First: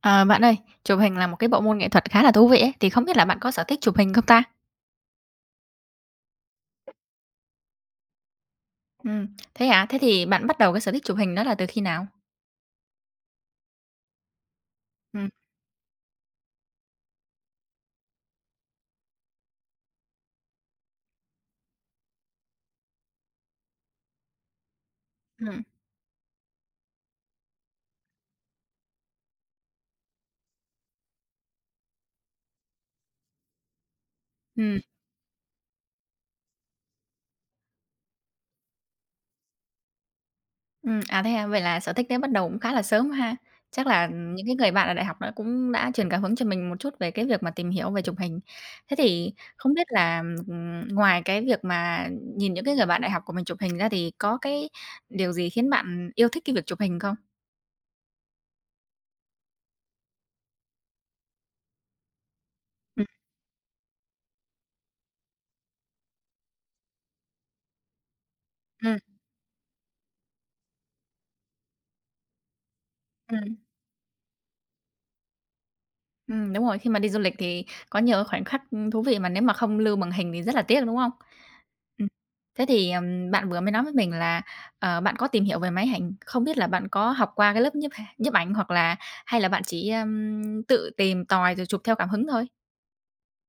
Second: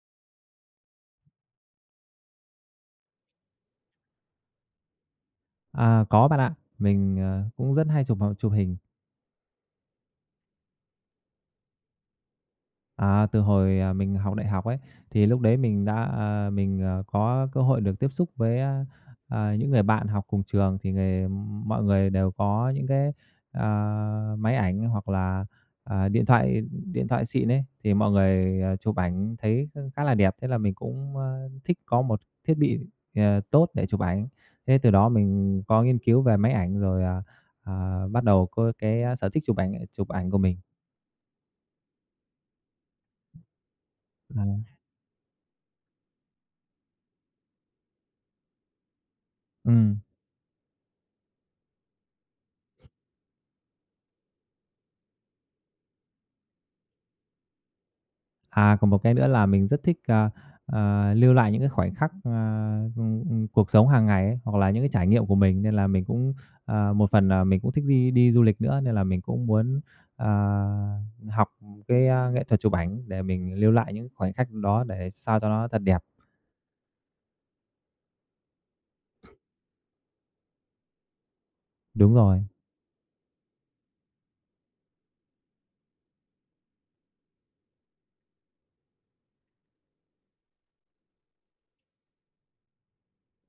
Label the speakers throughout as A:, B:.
A: À, bạn ơi, chụp hình là một cái bộ môn nghệ thuật khá là thú vị ấy, thì không biết là bạn có sở thích chụp hình không ta?
B: Có bạn ạ. Mình cũng rất hay chụp hình.
A: Ừm, thế hả? Thế thì bạn bắt đầu cái sở thích chụp hình đó là từ khi nào?
B: Từ hồi mình học đại học ấy, thì
A: Ừm,
B: lúc đấy mình đã mình có cơ hội được tiếp xúc với những người bạn học cùng trường, thì mọi người đều có những cái máy ảnh hoặc là,
A: ừm,
B: à, điện thoại điện thoại xịn ấy, thì mọi người chụp ảnh thấy khá là đẹp. Thế là mình cũng thích có một thiết bị tốt để chụp ảnh. Thế
A: ừm,
B: từ đó mình có nghiên cứu về máy ảnh rồi, bắt đầu có cái sở thích chụp ảnh của mình.
A: à, thế hả? Vậy là sở thích đấy bắt đầu cũng khá là sớm ha? Chắc là
B: Ờ.
A: những cái người bạn ở đại học nó cũng đã truyền cảm hứng cho mình một chút về cái việc mà tìm hiểu về chụp hình. Thế thì không biết
B: Ừm.
A: là, ngoài cái việc mà nhìn những cái người bạn đại học của mình chụp hình ra thì có cái điều gì khiến bạn yêu thích cái việc chụp hình không?
B: Còn một cái nữa là mình rất thích, lưu lại những cái khoảnh khắc,
A: Ừm,
B: cuộc sống hàng ngày ấy, hoặc là những cái trải nghiệm của mình, nên là mình cũng một phần là mình cũng thích đi đi du lịch nữa, nên
A: ừm,
B: là mình cũng muốn, à, học cái nghệ thuật chụp ảnh để
A: ừm.
B: mình lưu lại những khoảnh khắc đó để sao cho nó thật đẹp.
A: Đúng rồi, khi mà đi du lịch thì có nhiều cái khoảnh khắc, thú vị mà nếu mà không lưu bằng hình thì rất là tiếc, đúng không? Ừm.
B: Đúng rồi.
A: Thế thì, bạn vừa mới nói với mình là, bạn có tìm hiểu về máy ảnh, không biết là bạn có học qua cái lớp nhiếp ảnh hoặc là hay là bạn chỉ, tự tìm tòi rồi chụp theo cảm hứng thôi?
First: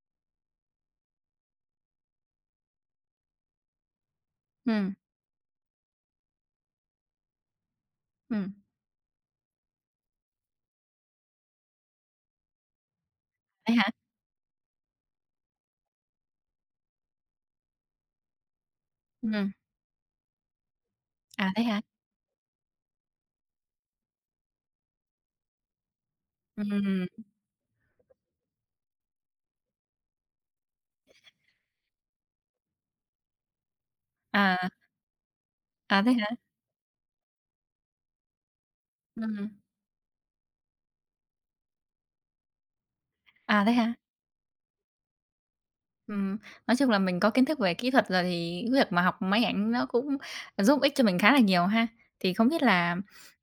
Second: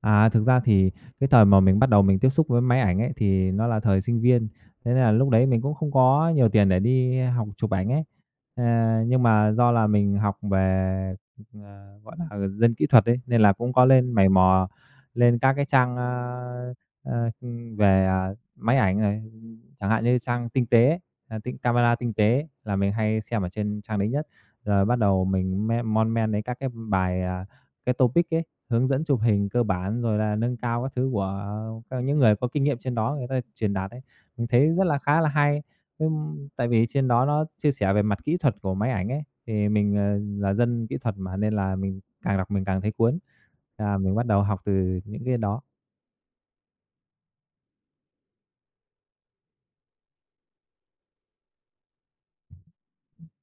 B: Thực ra thì cái thời mà mình bắt đầu mình tiếp xúc với máy ảnh ấy, thì nó là thời sinh viên, thế
A: Ừm,
B: nên là lúc đấy mình cũng không có nhiều tiền để đi học chụp ảnh ấy.
A: ừm.
B: Ờ, nhưng mà do là mình học về, ờ, gọi là, dân kỹ thuật ấy, nên là
A: Thế
B: cũng
A: hả?
B: có lên mày mò lên các cái trang, ơ, ơ, về máy ảnh này,
A: Ừm.
B: chẳng hạn như trang Tinh Tế ấy,
A: À,
B: Tinh
A: thế hả?
B: Camera Tinh Tế là mình hay xem ở trên trang đấy nhất. Rồi bắt đầu mình mon men đến các cái
A: Ừm.
B: bài, cái topic ấy, hướng dẫn chụp hình cơ bản rồi là nâng cao các thứ của những người có kinh nghiệm trên đó người ta truyền đạt ấy, mình
A: À,
B: thấy rất là khá là hay.
A: à, thế hả?
B: Tại vì trên đó nó chia sẻ về mặt kỹ thuật của máy ảnh ấy,
A: Ừm.
B: thì mình là dân kỹ thuật mà nên là mình càng đọc mình càng thấy cuốn
A: À, thế hả?
B: mình bắt đầu học từ những cái đó.
A: Ừm, nói chung là mình có kiến thức về kỹ thuật rồi thì cái việc mà học máy ảnh nó cũng giúp ích cho mình khá là nhiều ha. Thì không biết là,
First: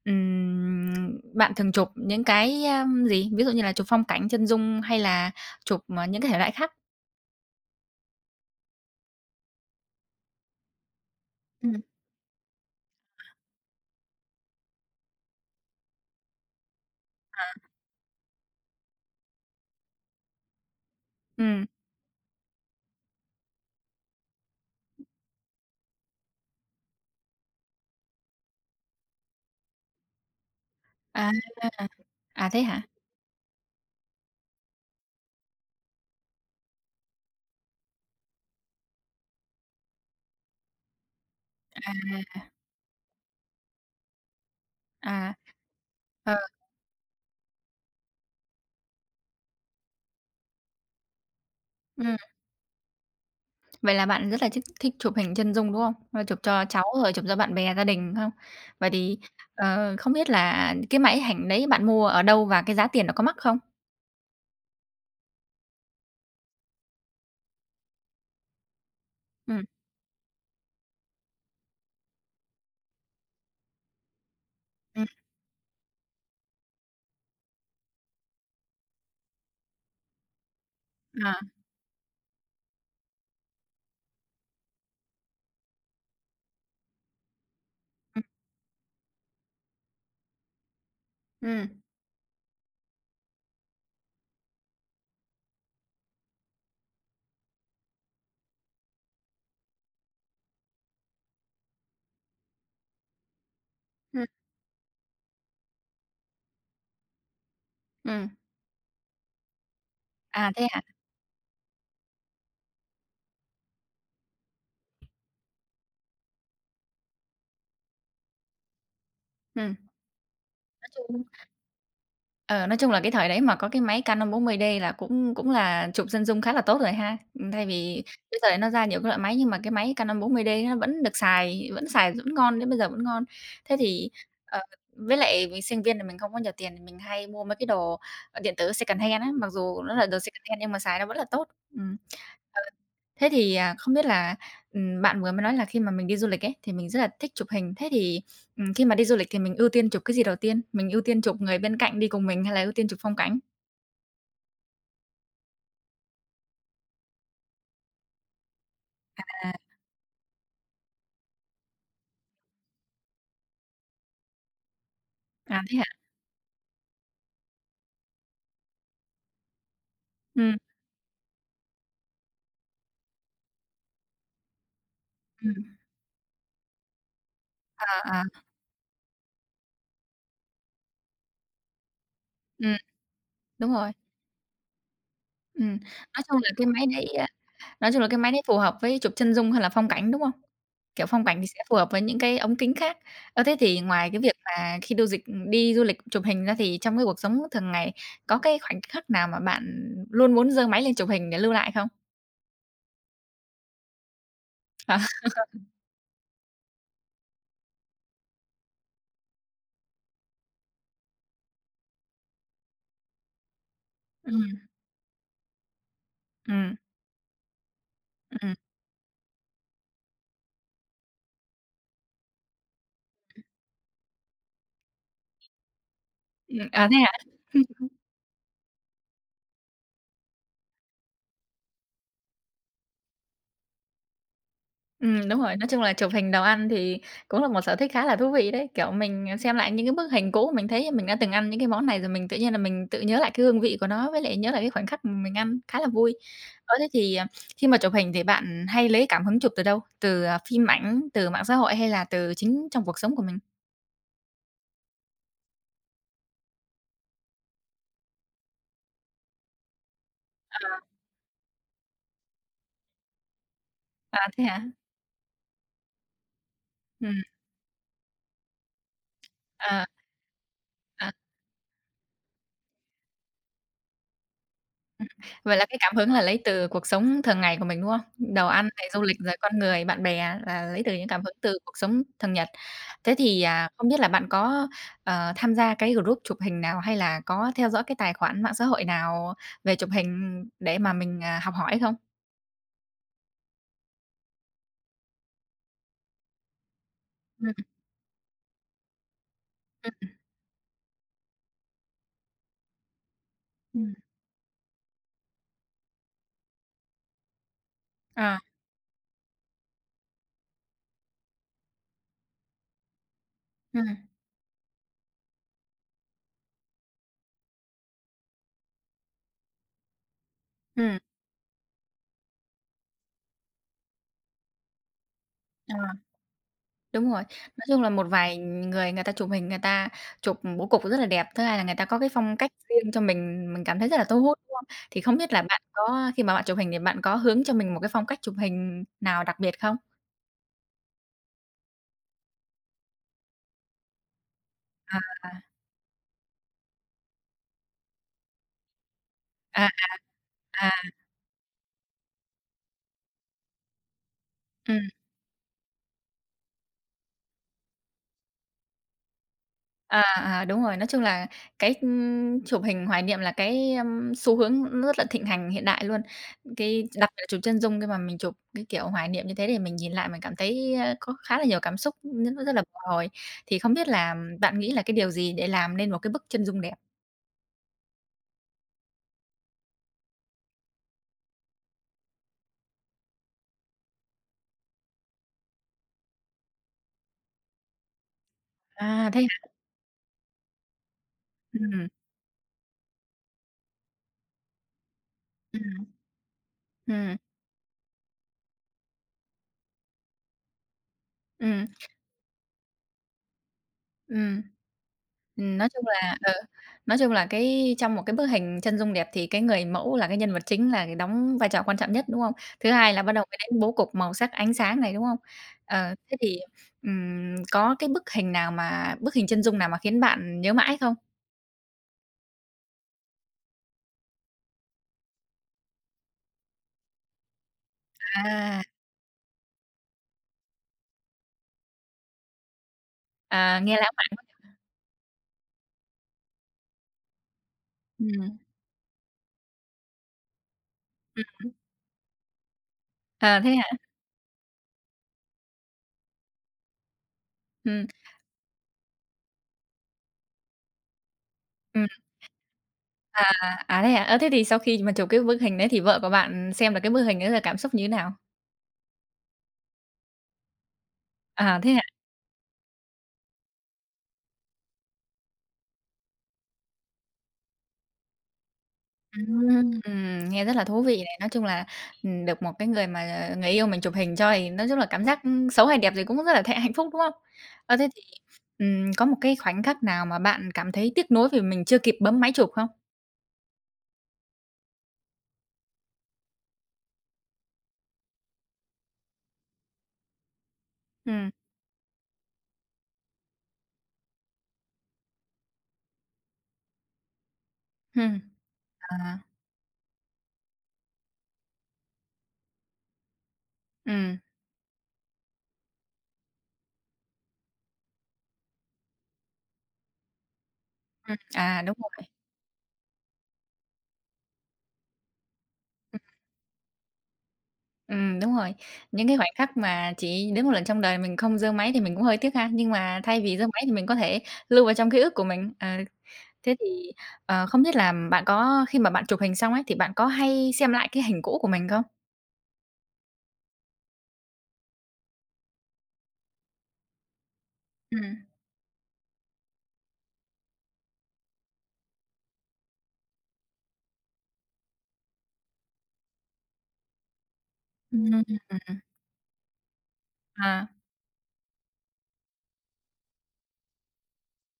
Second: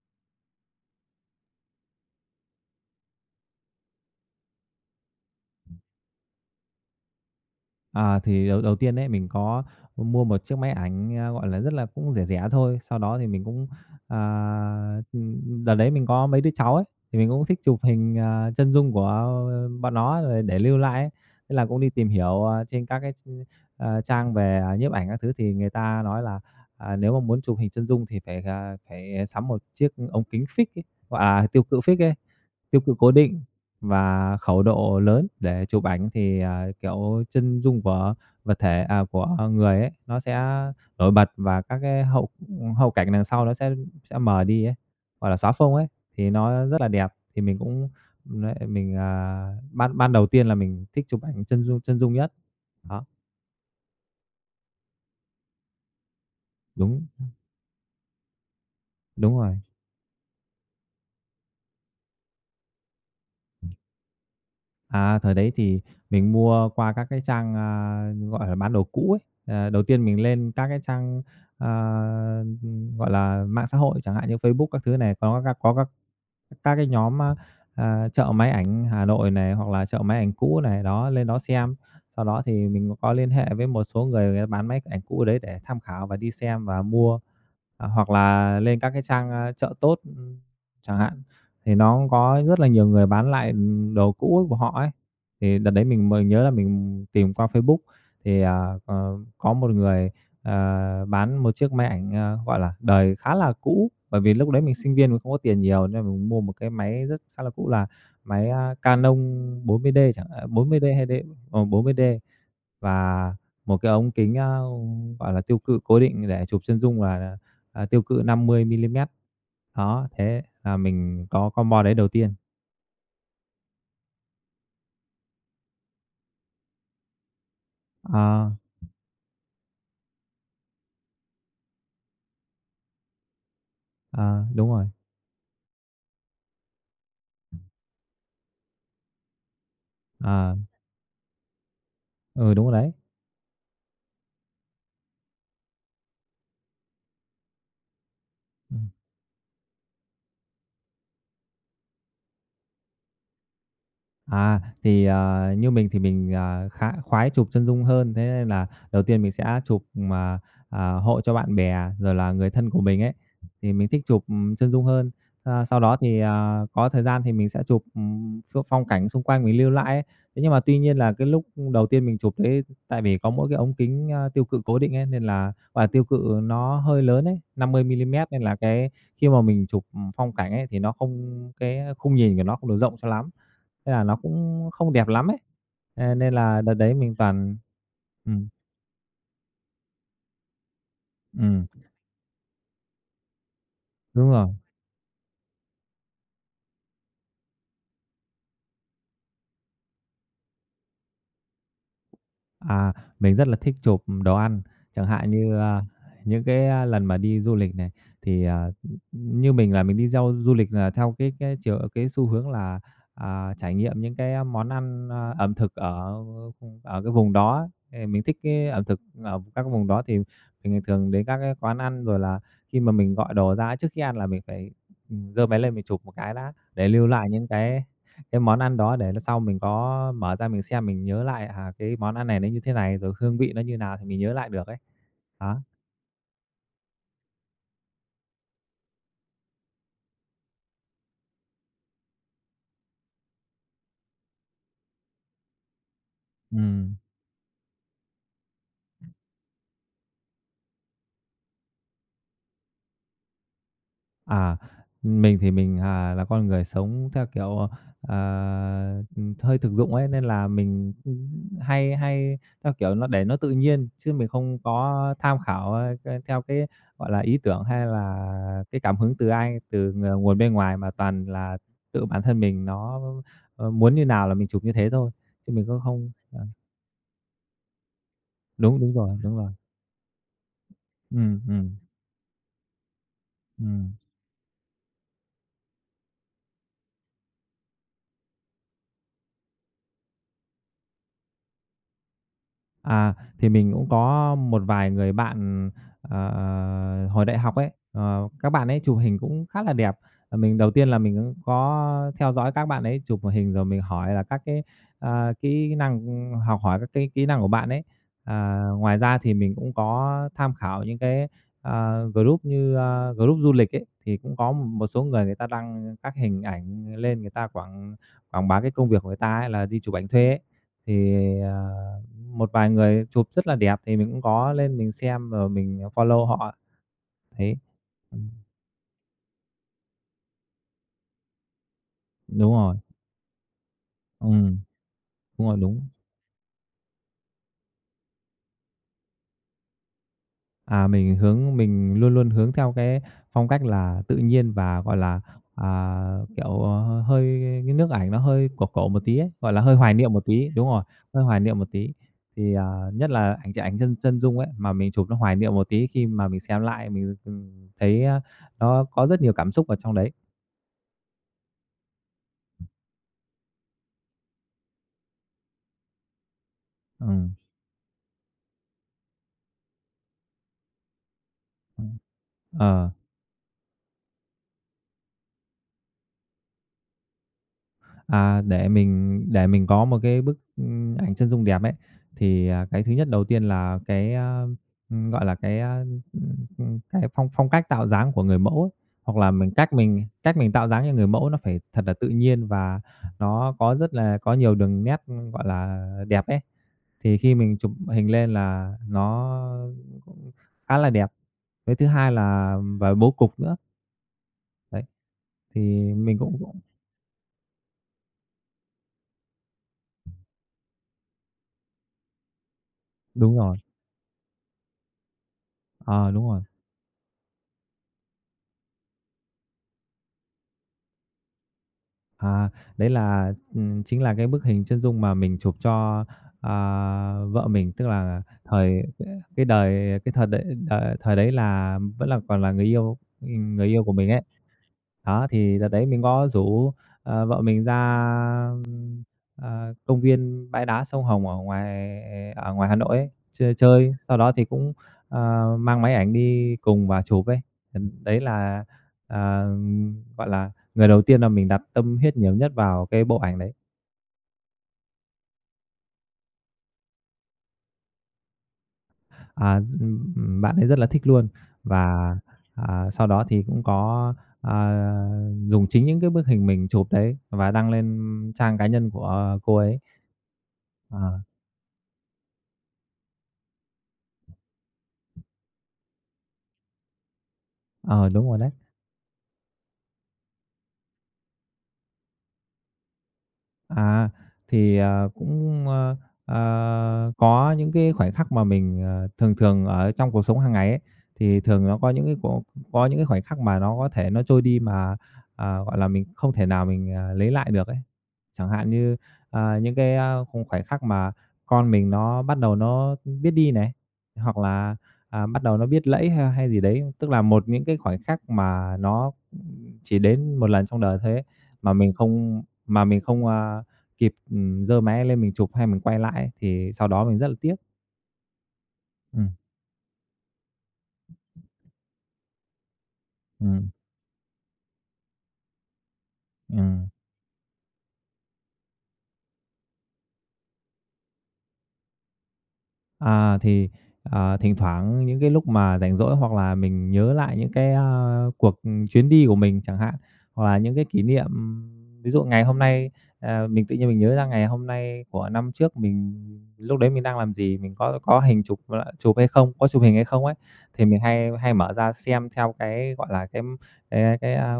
A: bạn thường chụp những cái, gì? Ví dụ như là chụp phong cảnh, chân dung hay là chụp, những cái thể loại khác?
B: Thì đầu đầu tiên đấy mình có mua một chiếc máy ảnh gọi là, rất
A: Ừm.
B: là cũng rẻ rẻ thôi. Sau đó thì mình cũng, đợt đấy mình có mấy đứa cháu ấy, thì mình cũng thích chụp hình chân dung của bọn nó rồi để lưu lại ấy. Thế
A: Ừm,
B: là cũng đi tìm hiểu trên các cái trang về nhiếp ảnh các thứ, thì người ta nói là nếu mà muốn chụp hình chân dung thì phải sắm một chiếc ống kính fix ấy, gọi
A: à,
B: là tiêu cự fix ấy,
A: à, thế
B: tiêu
A: hả?
B: cự cố định và khẩu độ lớn để chụp ảnh thì kiểu, chân dung của vật thể của người ấy, nó sẽ nổi bật và các cái hậu hậu cảnh đằng sau nó sẽ mờ đi ấy, gọi
A: À.
B: là, xóa phông ấy, thì
A: Ờ,
B: nó rất là đẹp. Thì mình cũng đấy, mình ban ban đầu tiên là mình thích chụp ảnh chân dung
A: ừm,
B: nhất. Đó,
A: vậy là bạn rất là thích thích chụp hình chân dung, đúng không? Ờ, chụp cho cháu
B: đúng,
A: rồi chụp cho bạn bè, gia đình không? Vậy thì,
B: đúng rồi.
A: không biết là cái máy ảnh đấy bạn mua ở đâu và cái giá tiền nó có mắc không?
B: Thời đấy thì mình mua qua các cái trang gọi là, bán đồ cũ ấy.
A: Ừm.
B: Ờ, đầu tiên mình lên các cái trang, ờ, gọi là, mạng xã hội chẳng hạn như Facebook các thứ
A: Ừm,
B: này, có các cái nhóm, chợ máy ảnh Hà Nội này, hoặc là chợ máy ảnh cũ này, đó, lên đó
A: à,
B: xem. Sau đó thì mình có liên hệ với một số người, người ta bán máy ảnh cũ ở đấy để tham khảo và đi xem và mua. Hoặc
A: ừm,
B: là lên các cái trang, Chợ Tốt, chẳng hạn,
A: Ừm,
B: thì nó cũng có rất là nhiều người bán lại, đồ cũ của họ ấy. Thì đợt đấy mình mới nhớ là mình tìm qua Facebook thì, có một người bán một chiếc máy ảnh gọi là, đời khá là cũ, bởi
A: ừm,
B: vì lúc đấy mình sinh viên mình không có tiền nhiều nên mình mua một cái máy rất khá là cũ là
A: ừm.
B: máy Canon 40D chẳng à,
A: À, thế hả?
B: 40D hay D 40D và một cái ống kính gọi là, tiêu cự cố định để chụp chân dung là tiêu cự 50 mi-li-mét.
A: Ừm.
B: Đó, thế là
A: Nói chung
B: mình có combo đấy đầu tiên.
A: Ờ, nói chung là cái thời đấy mà có cái máy Canon 40D là cũng cũng là chụp chân dung khá là tốt rồi ha. Thay vì bây
B: Ờ,
A: giờ nó ra nhiều cái loại máy nhưng mà cái máy Canon 40D nó vẫn được xài, vẫn ngon, đến bây giờ vẫn ngon. Thế thì,
B: ờ,
A: ờ,
B: đúng rồi,
A: với lại mình sinh viên thì mình không có nhiều tiền thì mình hay mua mấy cái đồ, điện tử secondhand á, mặc dù nó là đồ
B: ờ,
A: secondhand nhưng mà xài nó vẫn là tốt. Ừm.
B: ừ,
A: Ờ,
B: đúng rồi đấy.
A: thế thì, không biết là, bạn vừa mới nói là khi mà mình đi du lịch ấy, thì mình rất là thích chụp hình. Thế thì khi
B: Ừm.
A: mà đi du lịch thì mình ưu tiên chụp cái gì đầu tiên? Mình ưu tiên chụp người bên cạnh đi cùng mình hay là ưu tiên chụp phong cảnh?
B: Như mình thì mình khá khoái chụp chân dung hơn, thế nên là đầu tiên mình
A: À.
B: sẽ chụp mà hộ cho bạn bè rồi là người thân của mình ấy, thì mình thích chụp, chân dung hơn.
A: À, thế
B: Sau
A: hả?
B: đó thì có thời gian thì mình sẽ chụp, phong cảnh xung quanh mình lưu lại ấy.
A: Ừ.
B: Thế nhưng mà tuy nhiên là cái lúc đầu tiên mình chụp đấy, tại vì có mỗi cái ống kính tiêu cự cố định ấy, nên là
A: ừm,
B: và tiêu cự nó hơi lớn ấy, 50
A: à, à,
B: mi-li-mét nên là cái khi mà mình chụp, phong cảnh ấy thì nó không cái khung nhìn của nó không
A: ừm,
B: được rộng cho lắm.
A: đúng rồi,
B: Thế là nó cũng không đẹp lắm ấy.
A: Ừ.
B: Thế
A: Nói
B: nên
A: chung là
B: là
A: cái
B: đợt
A: máy
B: đấy
A: đấy,
B: mình toàn
A: nói chung là cái máy đấy
B: ừm,
A: phù hợp với chụp chân dung hay là phong cảnh, đúng không? Kiểu, phong cảnh thì sẽ
B: ừm,
A: phù hợp với những cái ống kính khác. Ơ, thế thì ngoài cái
B: đúng
A: việc
B: rồi.
A: mà khi du dịch đi du lịch chụp hình ra thì trong cái cuộc sống thường ngày có cái khoảnh khắc nào mà bạn luôn muốn giơ máy lên chụp hình để lưu lại không?
B: À, mình rất là thích chụp đồ ăn, chẳng hạn như những cái lần mà đi du lịch này, thì như mình là mình đi theo du lịch là theo cái xu hướng là trải nghiệm những
A: Ờ, Ừ.
B: cái món ăn ẩm thực ở
A: ừm,
B: ở cái vùng đó. Thì mình thích
A: ừm,
B: cái ẩm thực ở các cái vùng đó thì mình thường đến các cái quán ăn, rồi là khi mà mình gọi đồ ra, trước khi ăn là mình phải, giơ máy lên mình chụp một cái đã
A: à,
B: để
A: thế
B: lưu
A: hả?
B: lại những cái món ăn đó để lần sau mình có mở ra mình xem, mình nhớ lại cái món ăn này nó như thế này, rồi hương vị nó như nào thì mình nhớ lại được ấy.
A: Đúng rồi,
B: Đó,
A: nói chung là chụp hình đồ ăn thì cũng là một sở thích khá là thú vị đấy. Kiểu, mình, xem lại những cái bức hình cũ mình thấy mình đã từng ăn những cái món này rồi mình tự nhiên là mình tự nhớ lại cái hương vị của nó, với lại nhớ lại cái khoảnh khắc mình ăn, khá là vui. Ơ, thế
B: ừm.
A: thì, khi mà chụp hình thì bạn hay lấy cảm hứng chụp từ đâu? Từ, phim ảnh, từ mạng xã hội hay là từ chính trong cuộc sống của mình?
B: À, mình thì mình là con người sống theo kiểu, ờ, hơi thực dụng ấy, nên là mình, hay hay theo kiểu nó để nó tự nhiên, chứ
A: À,
B: mình
A: thế
B: không
A: hả?
B: có tham khảo theo cái, gọi là,
A: Ừm,
B: ý tưởng hay là cái cảm hứng từ ai,
A: à.
B: từ nguồn bên ngoài, mà
A: À.
B: toàn là tự bản thân mình nó muốn như nào là mình chụp như thế thôi, chứ
A: Vậy là
B: mình
A: cái
B: cũng
A: cảm
B: không
A: hứng là lấy từ cuộc sống thường ngày của mình, đúng không? Đồ ăn
B: đúng,
A: này,
B: đúng
A: du lịch,
B: rồi,
A: rồi
B: đúng rồi.
A: con người, bạn bè là lấy từ những cảm hứng
B: Ừm,
A: từ
B: ừm,
A: cuộc sống thường nhật. Thế thì, không
B: ừm.
A: biết là bạn có, tham gia cái group chụp hình nào hay là có theo dõi cái tài khoản mạng xã hội nào về chụp hình để mà mình, học hỏi không?
B: À, thì mình cũng có một vài người bạn hồi đại
A: Ừm,
B: học ấy, ờ, các bạn ấy chụp hình cũng khá là đẹp.
A: ừm,
B: Ờ, mình đầu tiên là mình cũng có theo dõi các bạn ấy chụp hình rồi mình
A: Ừm.
B: hỏi là các cái kỹ năng học hỏi các cái kỹ năng của bạn ấy.
A: Ờ,
B: Ngoài ra thì mình cũng có tham khảo những cái group như group du lịch ấy,
A: ừm,
B: thì cũng có một số người, người ta đăng các hình ảnh lên, người ta quảng quảng bá cái công việc của người ta ấy là đi chụp ảnh thuê ấy.
A: ừm,
B: Thì, ờ một vài người chụp rất là đẹp thì mình cũng có lên mình xem rồi
A: ờ.
B: mình follow họ,
A: Đúng rồi.
B: thấy
A: Nói chung là một
B: ừm,
A: vài người người ta chụp hình, người ta chụp bố cục rất là đẹp, thứ hai là người ta có cái phong cách
B: đúng rồi,
A: riêng cho mình cảm thấy rất là thu hút, đúng
B: ừm,
A: không? Thì không biết là
B: đúng rồi,
A: bạn
B: đúng.
A: có khi mà bạn chụp hình thì bạn có hướng cho mình một cái phong cách chụp hình nào đặc biệt không?
B: Mình hướng luôn luôn hướng theo cái phong cách là tự nhiên và, gọi
A: À,
B: là, hơi cái nước ảnh nó hơi cổ cổ một tí ấy, gọi là,
A: à, à.
B: hơi hoài niệm một tí, đúng
A: À.
B: rồi, hơi hoài niệm một tí. Thì nhất là ảnh ảnh chân chân dung ấy, mà
A: ừ.
B: mình chụp nó hoài niệm một tí khi mà mình xem lại mình, thấy nó có rất nhiều cảm xúc ở trong
A: À,
B: đấy.
A: à, đúng rồi. Nói chung là cái, chụp hình hoài niệm là cái, xu hướng nó rất là thịnh hành hiện đại luôn. Cái đặc biệt là
B: Ừm,
A: chụp chân dung khi mà mình chụp cái kiểu hoài niệm như thế để mình nhìn lại mình cảm thấy, có khá là nhiều cảm xúc,
B: ừm,
A: nó rất là bồi
B: ờ.
A: hồi. Thì không biết là bạn nghĩ là cái điều gì để làm nên một cái bức chân dung đẹp?
B: Để mình có một cái bức, ưm, ảnh chân dung đẹp ấy, thì cái thứ nhất đầu tiên là cái, gọi là, cái, cái phong phong cách tạo dáng của người mẫu ấy,
A: À, thế
B: hoặc là
A: hả?
B: mình cách mình tạo dáng cho người mẫu nó phải thật
A: Ừ,
B: là tự nhiên và nó có rất là có nhiều đường nét, gọi
A: ừ, ừ,
B: là, đẹp ấy,
A: ừ.
B: thì khi mình chụp hình lên là nó cũng khá là đẹp.
A: ừm,
B: Cái thứ hai là và bố cục nữa, đấy, thì
A: Nói chung là
B: mình
A: ờ,
B: cũng cũng
A: nói chung là cái trong một cái bức hình chân dung đẹp thì cái người mẫu là cái nhân vật chính là đóng vai trò quan trọng nhất, đúng không? Thứ hai là bắt đầu
B: đúng
A: mới
B: rồi,
A: đến bố cục, màu sắc, ánh sáng này, đúng không? Ờ,
B: ờ,
A: thế
B: đúng
A: thì,
B: rồi.
A: có cái bức hình nào mà bức hình chân dung nào mà khiến bạn nhớ mãi không?
B: À, Đấy là, chính là cái bức hình chân dung mà mình chụp cho, à, vợ mình, tức là
A: À,
B: thời cái đời cái thời đấy đời thời đấy là vẫn là còn là
A: à,
B: người
A: nghe
B: yêu
A: lãng
B: của
A: mạn
B: mình ấy.
A: quá.
B: Đó, thì đợt đấy mình có rủ, vợ mình ra,
A: Ừm,
B: ưm, công viên bãi đá sông
A: ừm,
B: Hồng ở ngoài Hà Nội ấy,
A: à, thế
B: chơi
A: hả?
B: chơi, sau đó thì cũng, mang máy ảnh đi cùng và chụp ấy.
A: Ừm,
B: Đấy là, ờ, gọi là, người đầu tiên là mình đặt
A: ừm.
B: tâm huyết nhiều nhất vào cái bộ
A: À,
B: ảnh đấy.
A: à, thế hả? Ơ, thế thì sau khi mà chụp cái bức hình đấy thì vợ của bạn xem được cái bức hình đấy là cảm xúc như thế nào?
B: À, d Bạn ấy rất là thích luôn
A: À, thế
B: và, sau đó thì cũng có, à, dùng chính những cái bức hình mình chụp đấy và đăng lên trang cá nhân của cô
A: Ừm,
B: ấy.
A: nghe rất là thú vị này.
B: Ờ.
A: Nói chung là, được một cái người mà, người yêu mình chụp hình cho thì nói chung là cảm giác, xấu hay đẹp gì cũng rất là hạnh phúc, đúng không? Ơ, thế thì,
B: Ờ, đúng rồi đấy.
A: có một cái khoảnh khắc nào mà bạn cảm thấy tiếc nuối vì mình chưa kịp bấm máy chụp không?
B: À, thì, có những cái khoảnh khắc mà mình, thường thường ở trong cuộc sống hàng ngày ấy,
A: Ừm,
B: thì thường nó có những cái khoảnh khắc mà nó có thể nó trôi đi mà, gọi là, mình không thể nào mình, lấy lại được ấy.
A: Ừm.
B: Chẳng hạn như,
A: À,
B: những cái, khung khoảnh khắc mà con mình nó bắt đầu nó biết đi này,
A: ừm,
B: hoặc là, bắt đầu nó biết lẫy hay hay gì đấy, tức là một những cái khoảnh khắc mà nó, chỉ đến một lần trong đời thôi ấy,
A: à,
B: mà
A: đúng
B: mình
A: rồi.
B: không mà mình không kịp, giơ máy lên mình chụp hay mình quay lại ấy, thì sau đó mình rất là tiếc.
A: Đúng rồi. Những cái
B: Ừm,
A: khoảnh khắc mà chỉ đến một lần trong đời mình không giơ máy thì mình cũng hơi tiếc ha, nhưng mà thay vì giơ máy
B: ừm,
A: thì mình có thể lưu vào trong ký ức của mình. Ờ. Thế
B: ừm.
A: thì, không biết là bạn có khi mà bạn chụp hình xong ấy, thì bạn có hay xem lại cái hình cũ của mình không?
B: Thì, thỉnh thoảng những cái lúc mà rảnh rỗi hoặc là mình nhớ lại những cái,
A: Ừm.
B: cuộc, chuyến đi của mình chẳng hạn, hoặc là những cái kỷ niệm ví dụ ngày hôm nay, mình tự nhiên mình nhớ ra ngày hôm nay của năm trước mình lúc đấy mình đang làm gì, mình
A: Ừm,
B: có
A: ừm,
B: hình chụp
A: ừm.
B: chụp hay không, có chụp hình hay không ấy,
A: À,
B: thì mình hay hay mở ra xem theo cái, gọi là, cái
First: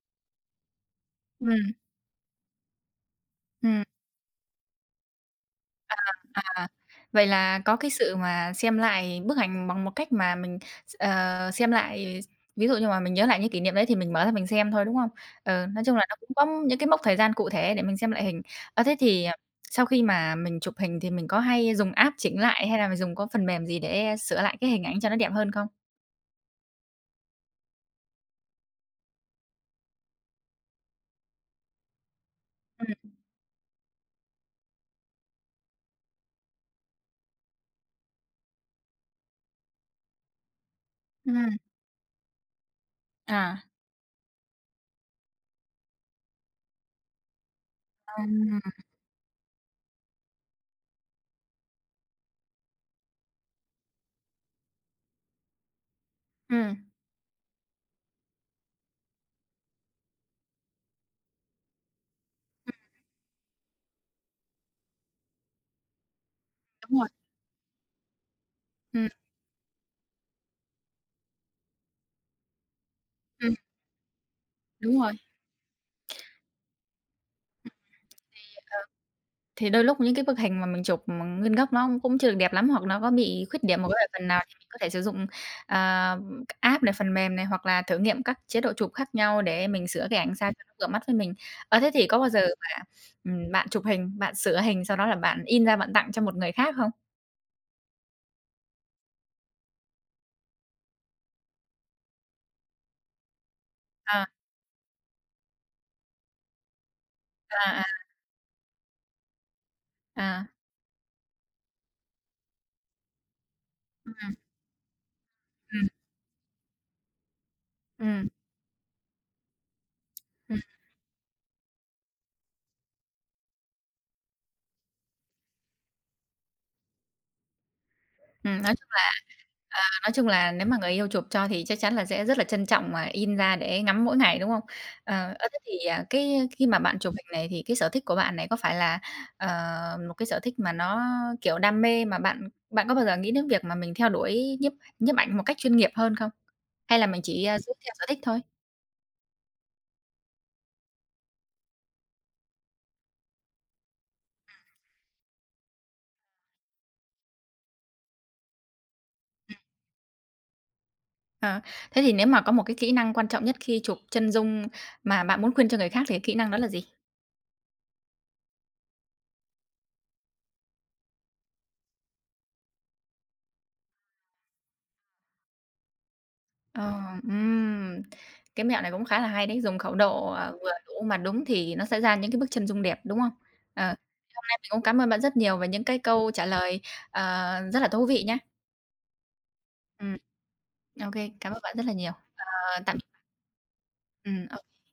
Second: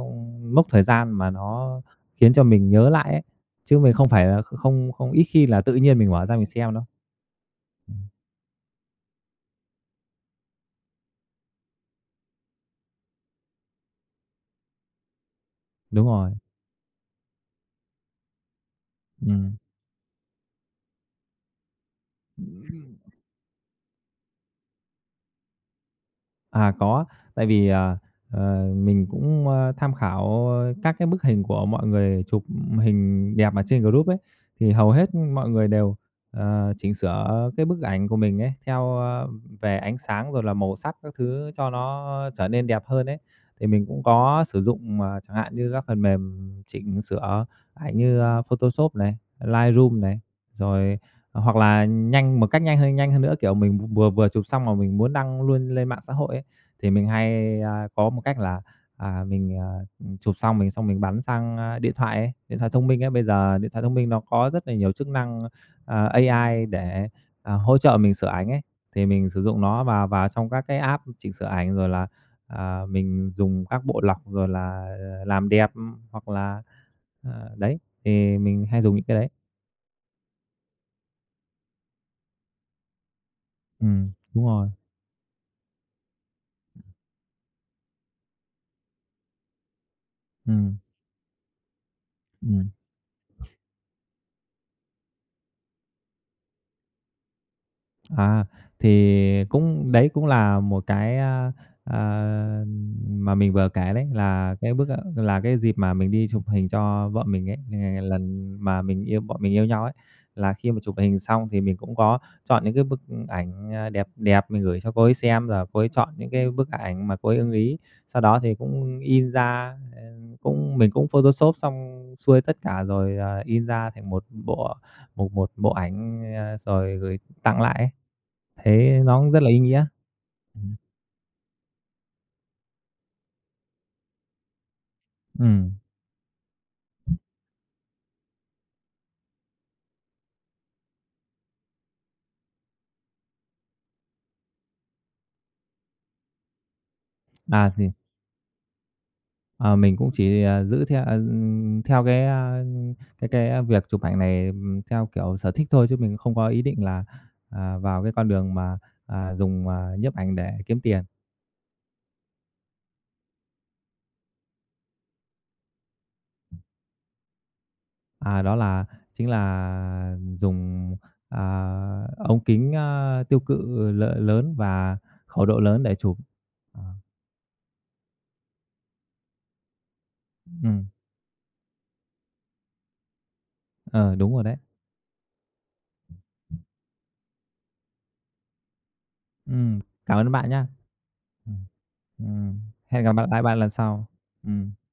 B: mốc thời gian mà
A: ừm,
B: nó khiến cho mình nhớ lại ấy, chứ
A: ừm,
B: mình không phải là không không ít khi là tự nhiên mình mở ra mình
A: à,
B: xem đâu.
A: vậy là có cái
B: Ừm,
A: sự mà xem lại bức ảnh bằng một cách mà mình xem lại ví dụ như mà mình nhớ lại những kỷ niệm đấy thì mình mở ra mình xem thôi, đúng không? Ừ, nói chung là
B: đúng
A: nó cũng
B: rồi.
A: có những cái mốc thời gian cụ thể để mình xem lại hình. Ờ, thế thì,
B: Ừ.
A: sau khi mà mình chụp hình thì mình có hay dùng app chỉnh lại hay là mình dùng có phần mềm gì để sửa lại cái hình ảnh cho nó đẹp hơn không?
B: À, có. Tại vì, mình cũng, tham khảo các cái bức hình của mọi người chụp
A: Ừm,
B: hình đẹp ở trên group ấy, thì hầu hết mọi người đều, chỉnh sửa cái bức ảnh của mình ấy, theo, về ánh sáng rồi là màu sắc các thứ
A: ừm,
B: cho nó trở nên đẹp hơn ấy.
A: à.
B: Thì mình cũng có sử dụng, mà chẳng hạn như các phần mềm chỉnh sửa ảnh như,
A: Ừm,
B: Photoshop này, Lightroom này, rồi hoặc là nhanh một cách nhanh hơn nữa, kiểu, mình vừa vừa chụp xong mà mình muốn đăng luôn lên mạng xã hội ấy,
A: Ừm, ừm,
B: thì mình hay, có một cách là, mình, chụp xong mình bắn sang, điện thoại ấy, điện thoại thông minh ấy. Bây giờ điện thoại thông minh nó có rất là nhiều chức năng, AI
A: đúng rồi,
B: để, hỗ trợ mình sửa ảnh ấy, thì
A: ừm,
B: mình sử dụng nó vào vào trong các cái app chỉnh sửa ảnh, rồi là, mình
A: ừm,
B: dùng các bộ lọc, rồi là,
A: đúng rồi.
B: làm đẹp, ừ, hoặc là, ờ, đấy, thì mình hay dùng những cái đấy.
A: Thì đôi lúc những cái bức hình mà mình chụp mà nguyên gốc nó cũng chưa được đẹp lắm hoặc nó có bị khuyết điểm một cái phần nào
B: Đúng
A: thì mình
B: rồi,
A: có thể sử dụng, ờ, các app này, phần mềm này hoặc là thử nghiệm các chế độ chụp khác nhau để mình sửa cái ảnh sao cho nó
B: ừm,
A: vừa mắt với mình. Ờ, thế thì có bao giờ
B: ừm.
A: mà, bạn chụp hình, bạn sửa hình, sau đó là bạn in ra bạn tặng cho một người khác không?
B: À, thì cũng đấy cũng là một cái, à, mà mình vừa kể đấy,
A: À,
B: là cái bước, là cái dịp mà mình đi chụp hình cho vợ mình ấy,
A: à, à,
B: ng lần mà mình yêu bọn mình yêu nhau ấy,
A: à,
B: là khi mà chụp hình xong thì mình cũng có chọn những cái bức ảnh, đẹp
A: ừm, ừm,
B: đẹp mình gửi cho cô ấy xem, rồi cô ấy chọn những cái bức ảnh mà cô ấy ưng ý. Sau
A: ừm,
B: đó thì cũng in ra, ờ,
A: ừm,
B: cũng mình cũng Photoshop xong xuôi tất cả rồi, in ra thành một bộ ảnh, rồi gửi tặng lại ấy.
A: ừm, nói
B: Thế nó cũng rất là ý nghĩa.
A: Nói chung là nếu
B: Ừm,
A: mà người yêu chụp cho thì chắc chắn là sẽ rất là trân trọng mà in ra để ngắm mỗi ngày, đúng không? Ờ, ơ, thế
B: ừm,
A: thì, cái ờ, khi mà bạn chụp hình này thì cái sở thích của bạn này có phải là, ờ, một cái sở thích mà nó, kiểu, đam mê mà bạn bạn có bao giờ nghĩ đến việc mà mình theo đuổi nhiếp nhiếp ảnh một cách chuyên nghiệp hơn không? Hay là mình chỉ, giữ
B: thì,
A: theo sở thích thôi?
B: ờ, mình cũng chỉ, giữ theo, theo cái, a, cái cái việc chụp ảnh này, theo kiểu sở thích thôi chứ mình không có ý định là, vào cái con đường mà, dùng, nhiếp ảnh để kiếm tiền.
A: Ờ, thế thì nếu mà có một cái kỹ năng quan trọng nhất khi chụp chân dung mà bạn muốn khuyên cho người khác thì cái kỹ năng đó là gì?
B: À, đó là chính là dùng, à, ống kính, tiêu cự lớn và khẩu độ lớn để chụp. Ờ,
A: Ờ, ừm, cái mẹo này cũng khá là hay đấy, dùng khẩu độ, vừa
B: ừm,
A: đủ mà đúng thì nó sẽ ra những cái bức chân dung đẹp, đúng không? Ờ,
B: ờ, đúng
A: hôm
B: rồi đấy.
A: nay mình cũng cảm ơn bạn rất nhiều về những cái câu trả lời, ờ, rất là thú vị nhá.
B: Ừm,
A: Ừm.
B: cảm ơn bạn nhá.
A: Ô kê, cảm
B: Ừm,
A: ơn bạn rất là nhiều. Ờ,
B: ừm,
A: tạm
B: hẹn gặp bạn lần sau.
A: ừm. OK.
B: Ừm.